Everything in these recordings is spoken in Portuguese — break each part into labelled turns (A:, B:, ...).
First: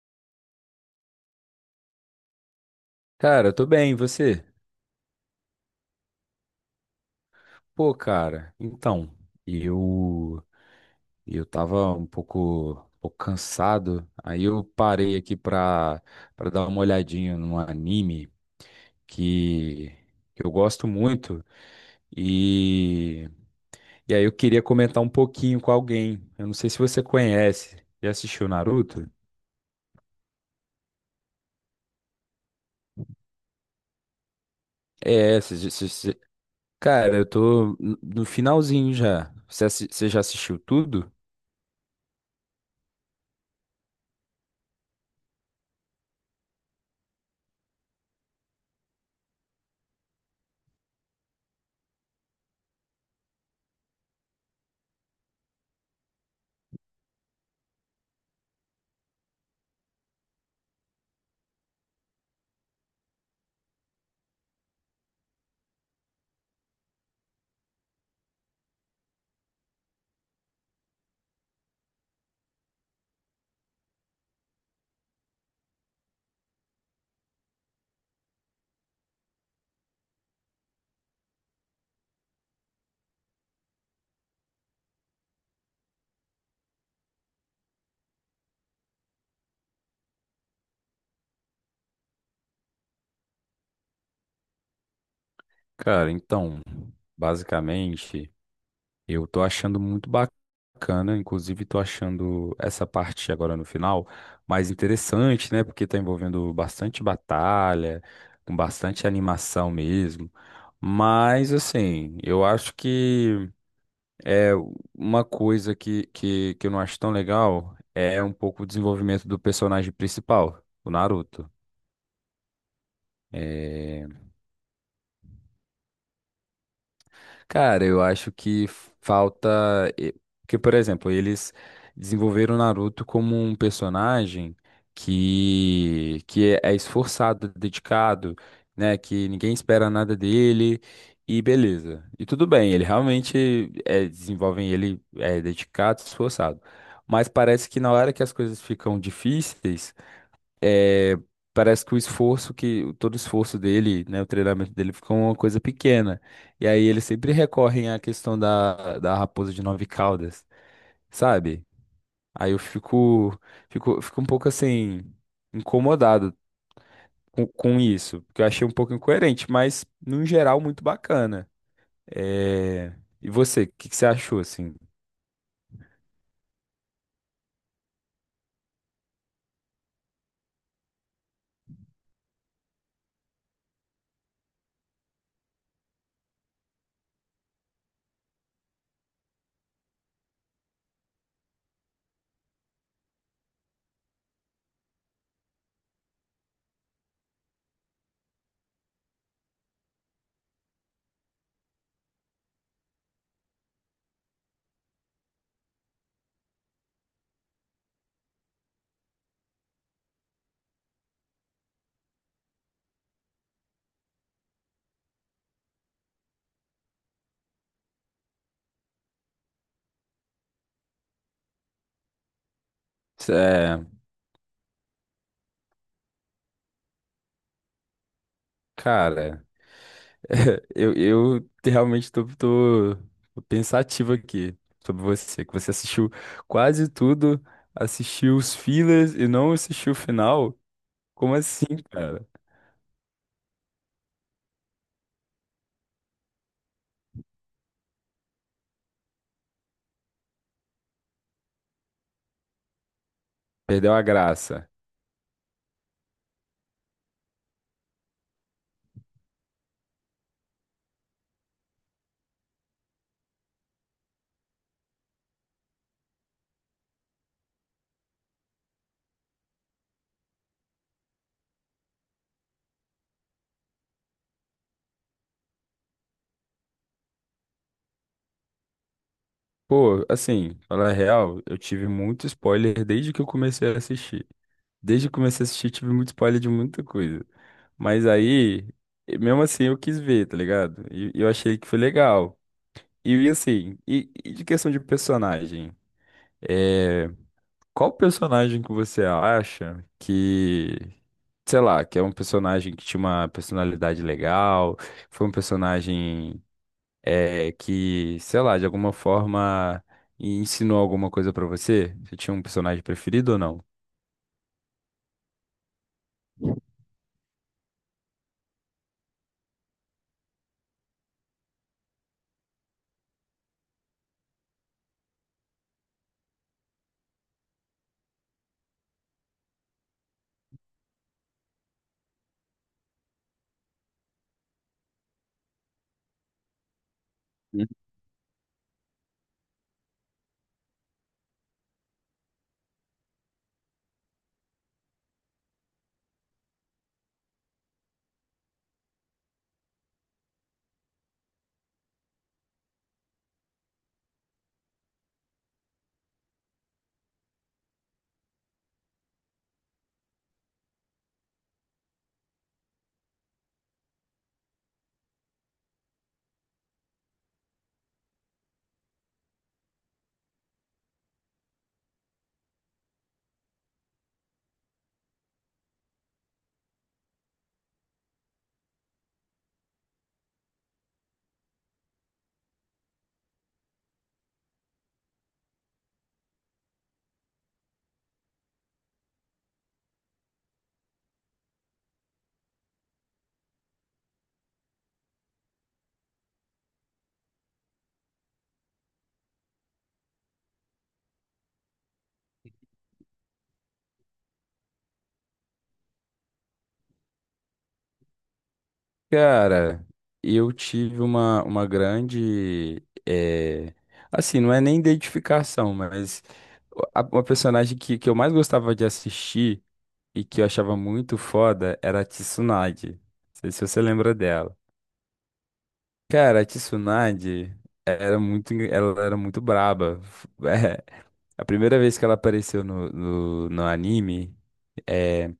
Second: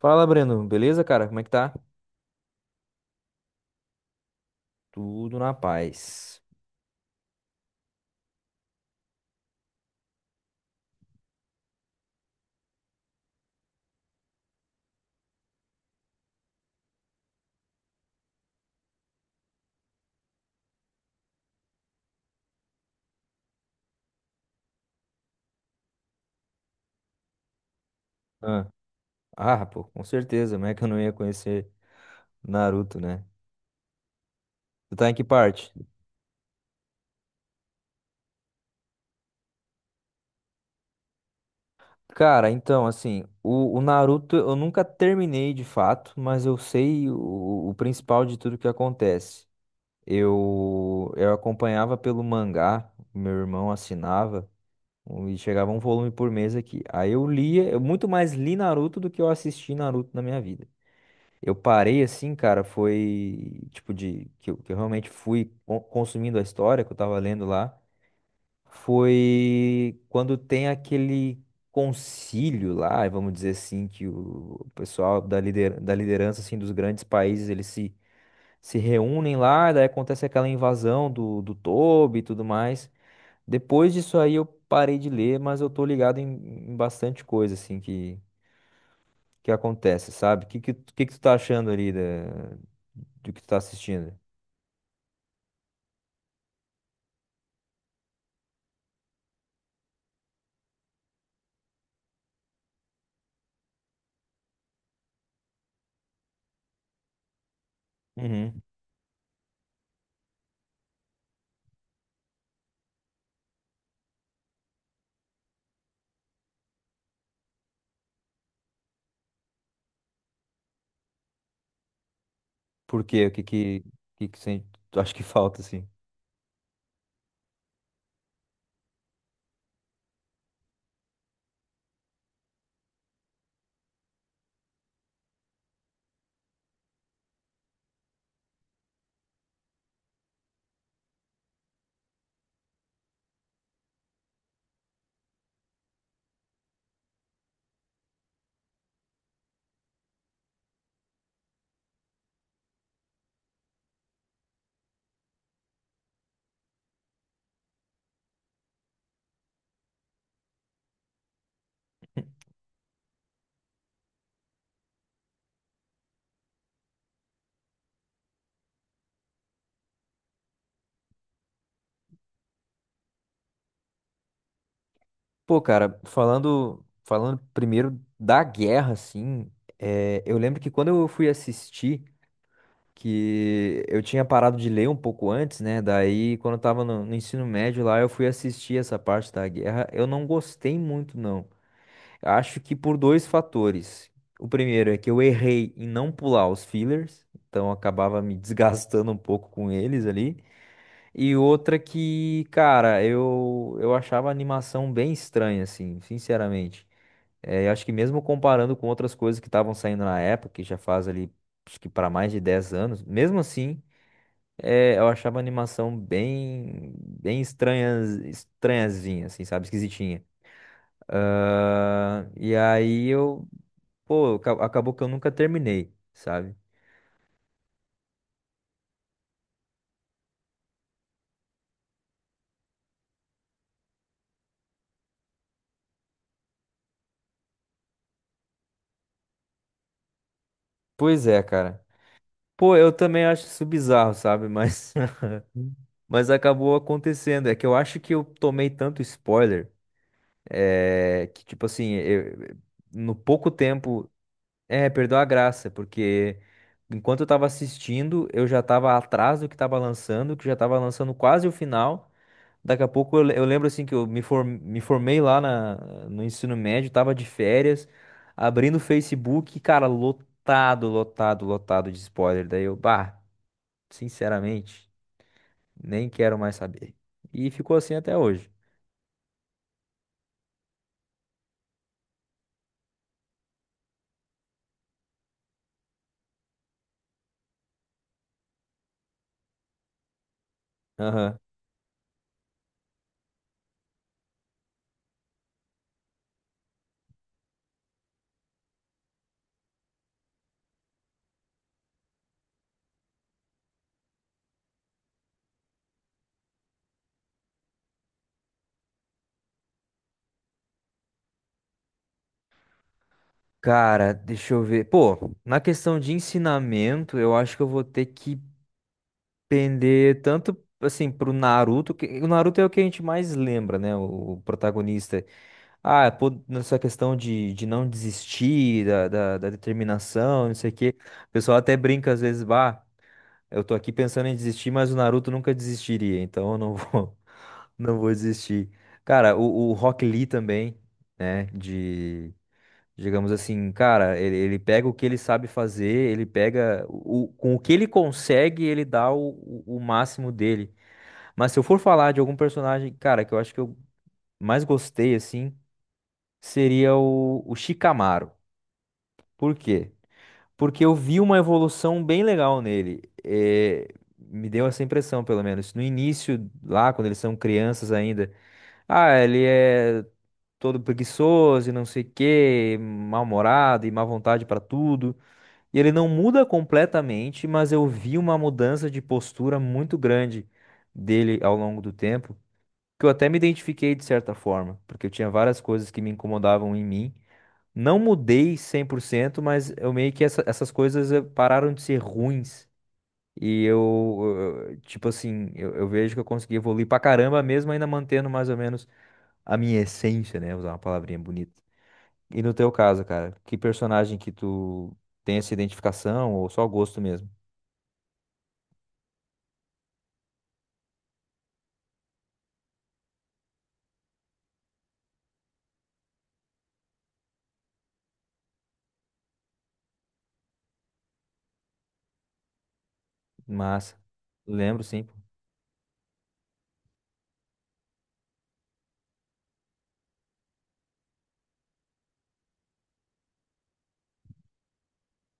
A: Fala, Breno. Beleza, cara? Como é que tá?
B: Cara, eu tô bem, e você?
A: Tudo na paz.
B: Pô, cara, então, eu eu tava um pouco cansado, aí eu parei aqui pra dar uma olhadinha num anime que, que eu gosto muito e, e aí eu queria comentar um pouquinho com alguém. Eu não sei se você conhece, já assistiu
A: Ah,
B: Naruto?
A: ah, pô, com certeza. Como é que eu não ia conhecer Naruto, né? Tu tá em que
B: É, se- se-
A: parte?
B: se- se- Cara, eu tô no finalzinho já. Você já assistiu tudo?
A: Cara, então, assim, o Naruto eu nunca terminei de fato, mas eu sei o principal de tudo que acontece. Eu acompanhava pelo mangá, meu irmão assinava, e chegava um volume por mês aqui. Aí eu lia, eu muito mais li Naruto do que eu assisti Naruto na minha vida. Eu parei assim, cara, foi tipo de que eu realmente fui consumindo a história que eu tava lendo lá, foi quando tem aquele concílio lá, vamos dizer assim, que o pessoal da liderança assim dos grandes países, eles se reúnem lá, daí acontece aquela invasão do Toby e tudo mais. Depois disso aí eu parei de ler, mas eu tô ligado em bastante coisa assim que acontece, sabe? O que, que, tu- Que tu tá achando ali do que tu tá assistindo?
B: Cara, então, basicamente. Eu tô achando muito bacana, inclusive tô achando essa parte agora no final mais interessante, né? Porque tá envolvendo bastante batalha, com
A: Uhum.
B: bastante animação mesmo. Mas assim, eu acho que é uma coisa que eu não acho tão legal é um pouco o desenvolvimento do personagem principal, o Naruto.
A: Por quê? O
B: É,
A: que, que sen- Tu acha que falta, assim?
B: Cara, eu acho que falta. e- Porque, por exemplo, eles desenvolveram o Naruto como um personagem que é esforçado, dedicado, né? Que ninguém espera nada dele. E beleza. E tudo bem, ele realmente é, desenvolvem ele é dedicado, esforçado. Mas parece que na hora que as coisas ficam difíceis é, parece que o esforço que todo o esforço dele, né, o treinamento dele fica uma coisa pequena. E aí eles sempre recorrem à questão da raposa de 9 caudas, sabe? Aí eu fico um pouco assim incomodado com isso, porque eu achei um pouco incoerente, mas no geral muito bacana. É, E você, o que você achou assim?
A: Pô, cara, falando primeiro da guerra, assim, é, eu lembro que quando eu fui assistir, que eu tinha parado de ler um pouco antes, né? Daí, quando eu tava no, no ensino médio lá, eu fui assistir essa parte da guerra. Eu não gostei muito, não. Acho que por dois fatores. O primeiro é que eu errei em não pular os fillers, então eu acabava me desgastando um pouco com eles ali. E outra que, cara, eu achava a animação bem estranha, assim, sinceramente. É, eu acho que mesmo comparando com outras coisas que estavam saindo na época, que já faz ali, acho que para mais de 10 anos, mesmo assim, é, eu achava a animação bem, bem estranha, estranhazinha, assim, sabe, esquisitinha. Ah, e aí
B: Cê-
A: eu,
B: é,
A: pô, acabou que eu nunca terminei, sabe?
B: Cara. Eu realmente tô pensativo aqui sobre você, que você assistiu quase tudo, assistiu os fillers e não assistiu o final.
A: Pois
B: Como
A: é,
B: assim,
A: cara.
B: cara?
A: Pô, eu também acho isso bizarro, sabe? Hum. Mas acabou acontecendo. É que eu acho que eu tomei tanto spoiler, é, que, tipo assim, no pouco
B: Perdeu a
A: tempo,
B: graça.
A: é, perdeu a graça, porque enquanto eu tava assistindo, eu já tava atrás do que tava lançando, que já tava lançando quase o final. Daqui a pouco eu lembro, assim, que eu me formei lá no ensino médio, tava de férias, abrindo o Facebook, cara, lotado, lotado, lotado de spoiler. Daí eu, bah, sinceramente. Nem quero mais saber. E ficou assim até hoje.
B: Pô, assim, falar a real, eu tive muito spoiler desde que eu comecei a assistir. Desde que eu comecei a assistir, tive muito spoiler de muita coisa. Mas aí, e mesmo assim, eu quis ver, tá ligado? E eu
A: Aham.
B: achei que foi legal. E assim, e de questão de personagem? eh, Qual personagem que você acha que, sei lá, que é um personagem que tinha uma personalidade legal, foi um personagem que, sei lá, de alguma forma ensinou alguma coisa pra você? Você tinha um personagem preferido ou não?
A: Cara, deixa eu ver. Pô, na questão de ensinamento, eu acho que eu vou ter que pender tanto assim pro Naruto, que o Naruto é o que a gente mais lembra, né? O protagonista. Ah, pô, nessa questão de não desistir, da determinação, não sei o quê. O pessoal até brinca às vezes, bah. Eu tô aqui pensando em desistir, mas o Naruto nunca desistiria, então eu não vou,
B: Hum.
A: não vou desistir. Cara, o Rock Lee também, né? De, digamos assim, cara, ele pega o que ele sabe fazer, ele pega com o que ele consegue, ele dá o máximo dele. Mas se eu for falar de algum personagem, cara, que eu acho que eu mais gostei, assim, seria o Shikamaru. Por quê? Porque eu vi uma evolução bem legal nele. É, me deu essa impressão, pelo menos. No início, lá, quando eles são crianças ainda, ah, ele é todo preguiçoso e não sei o quê, mal-humorado e má vontade pra tudo. E ele não muda completamente, mas eu vi uma mudança de postura muito grande dele ao longo do tempo, que eu até me identifiquei de certa forma, porque eu tinha várias coisas que me incomodavam em mim. Não mudei 100%, mas eu meio que essas coisas pararam de ser ruins. E eu, tipo assim, eu vejo que eu consegui evoluir pra caramba, mesmo ainda mantendo mais ou menos a minha essência, né? Usar uma palavrinha bonita. E no teu caso, cara, que personagem que tu tem essa identificação ou só gosto mesmo?
B: Cara, eu tive uma grande, assim, não é nem identificação, mas uma personagem que eu mais gostava de assistir e que eu achava muito foda era a Tsunade. Não sei se você
A: Massa.
B: lembra dela.
A: Lembro, sim. Pô.
B: Cara, a Tsunade era muito, ela era muito braba. A primeira vez que ela apareceu no anime, é,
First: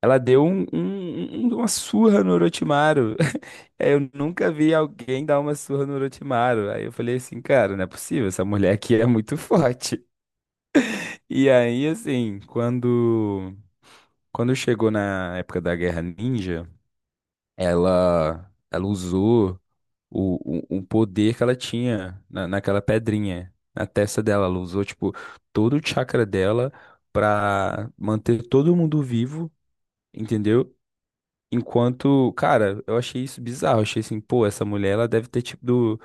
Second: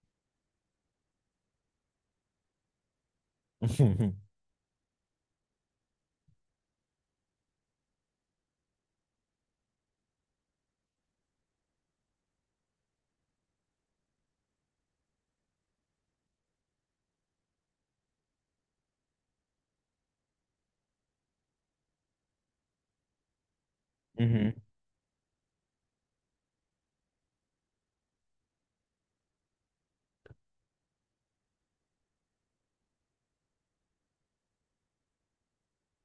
B: ela deu uma surra no Orochimaru. Eu nunca vi alguém dar uma surra no Orochimaru. Aí eu falei assim, cara, não é possível, essa mulher aqui é muito forte. E aí, assim, quando chegou na época da Guerra Ninja. Ela usou o poder que ela tinha na, naquela pedrinha, na testa dela.
A: Uhum.
B: Ela usou, tipo, todo o chakra dela pra manter todo mundo vivo, entendeu? Enquanto, cara, eu achei isso bizarro. Eu achei assim, pô, essa mulher, ela deve ter tipo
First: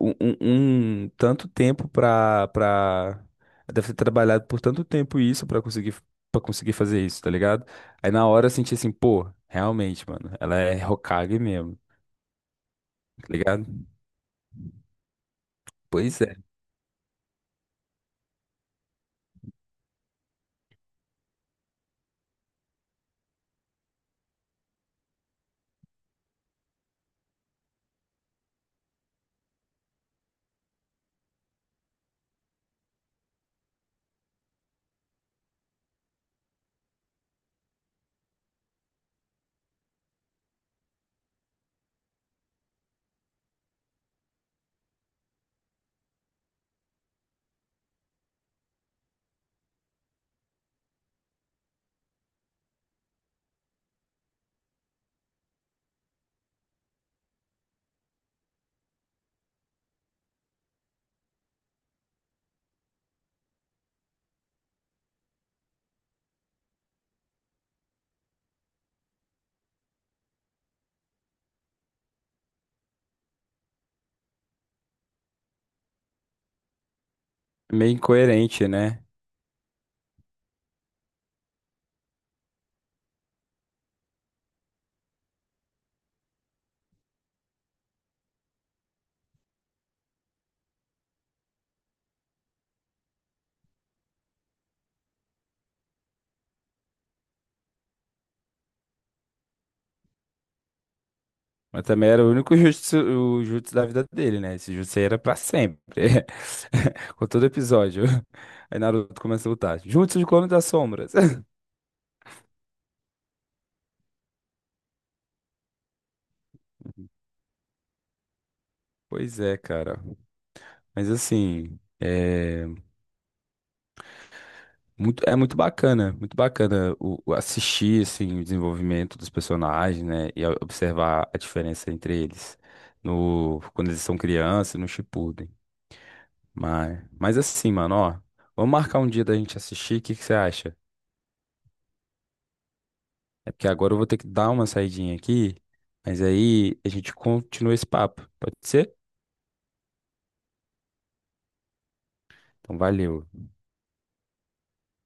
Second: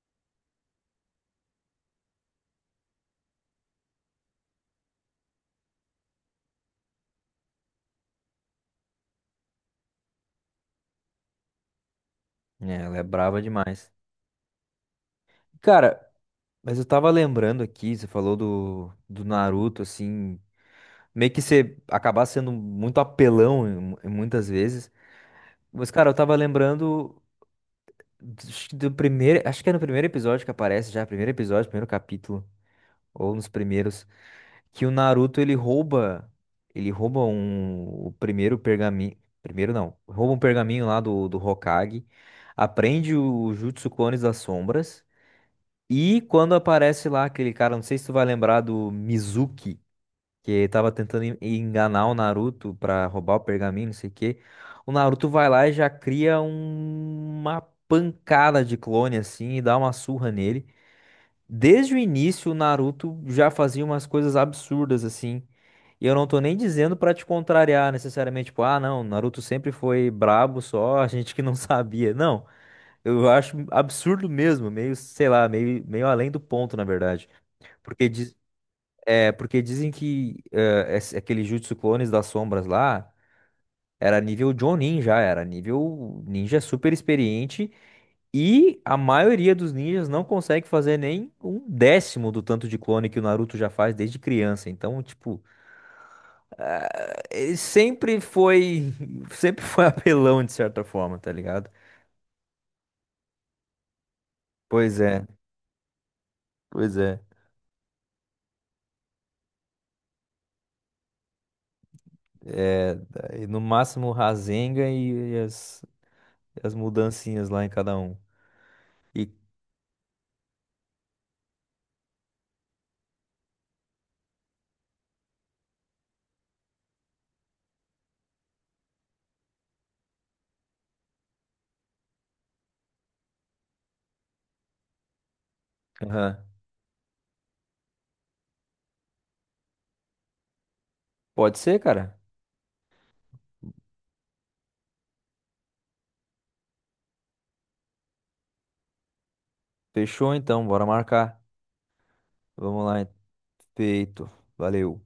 B: um tanto tempo ela deve ter trabalhado por tanto tempo isso pra conseguir fazer isso, tá ligado? Aí na hora eu senti assim, pô, realmente, mano, ela é Hokage mesmo.
A: É, ela é
B: Tá
A: brava
B: ligado?
A: demais. Cara,
B: Pois é.
A: mas eu tava lembrando aqui, você falou do, do Naruto, assim. Meio que você acabar sendo muito apelão em muitas vezes. Mas, cara, eu tava lembrando do, acho que do primeiro. Acho que é no primeiro episódio que aparece já, primeiro episódio, primeiro capítulo, ou nos primeiros, que o Naruto ele rouba. Ele rouba um, o primeiro pergaminho. Primeiro não, rouba um pergaminho lá do, do Hokage, aprende o Jutsu Clones das Sombras. E quando aparece lá aquele cara, não sei se tu vai lembrar do Mizuki, que tava tentando enganar o Naruto pra roubar o pergaminho, não sei o quê. O Naruto vai lá e já cria uma pancada de clone assim e dá uma surra nele. Desde o início, o Naruto já fazia umas coisas absurdas assim. E eu não tô nem dizendo pra te contrariar necessariamente, tipo, ah, não, o Naruto sempre foi brabo só, a gente que não sabia. Não, eu acho absurdo mesmo, meio, sei lá, meio, meio além do ponto, na verdade.
B: Meio
A: Porque diz-
B: incoerente, né?
A: porque dizem que aquele Jutsu Clones das Sombras lá era nível Jonin já, era nível ninja super experiente e a maioria dos ninjas não consegue fazer nem um décimo do tanto de clone que o Naruto já faz desde criança. Então, tipo, sempre foi, sempre foi apelão de certa forma, tá ligado?
B: Mas também era o único jutsu, o jutsu da vida dele, né? Esse jutsu
A: Pois
B: aí era
A: é,
B: pra sempre.
A: pois é.
B: Com todo episódio. Aí Naruto começa a lutar. Jutsu de Clone das Sombras.
A: É, daí no máximo o Rasengan e as, mudancinhas lá em cada um. E,
B: Pois é, cara. Mas assim, é muito bacana o assistir assim, o desenvolvimento dos personagens, né? E observar a diferença entre eles no, quando eles são crianças e no Shippuden.
A: aham.
B: Mas assim, mano, ó. Vamos marcar um dia da gente assistir, o que que você acha?
A: Pode ser, cara.
B: É porque agora eu vou ter que dar uma saidinha aqui, mas aí a gente continua esse papo, pode ser?
A: Fechou então, bora marcar.
B: Então,
A: Vamos lá.
B: valeu.
A: Feito. Valeu.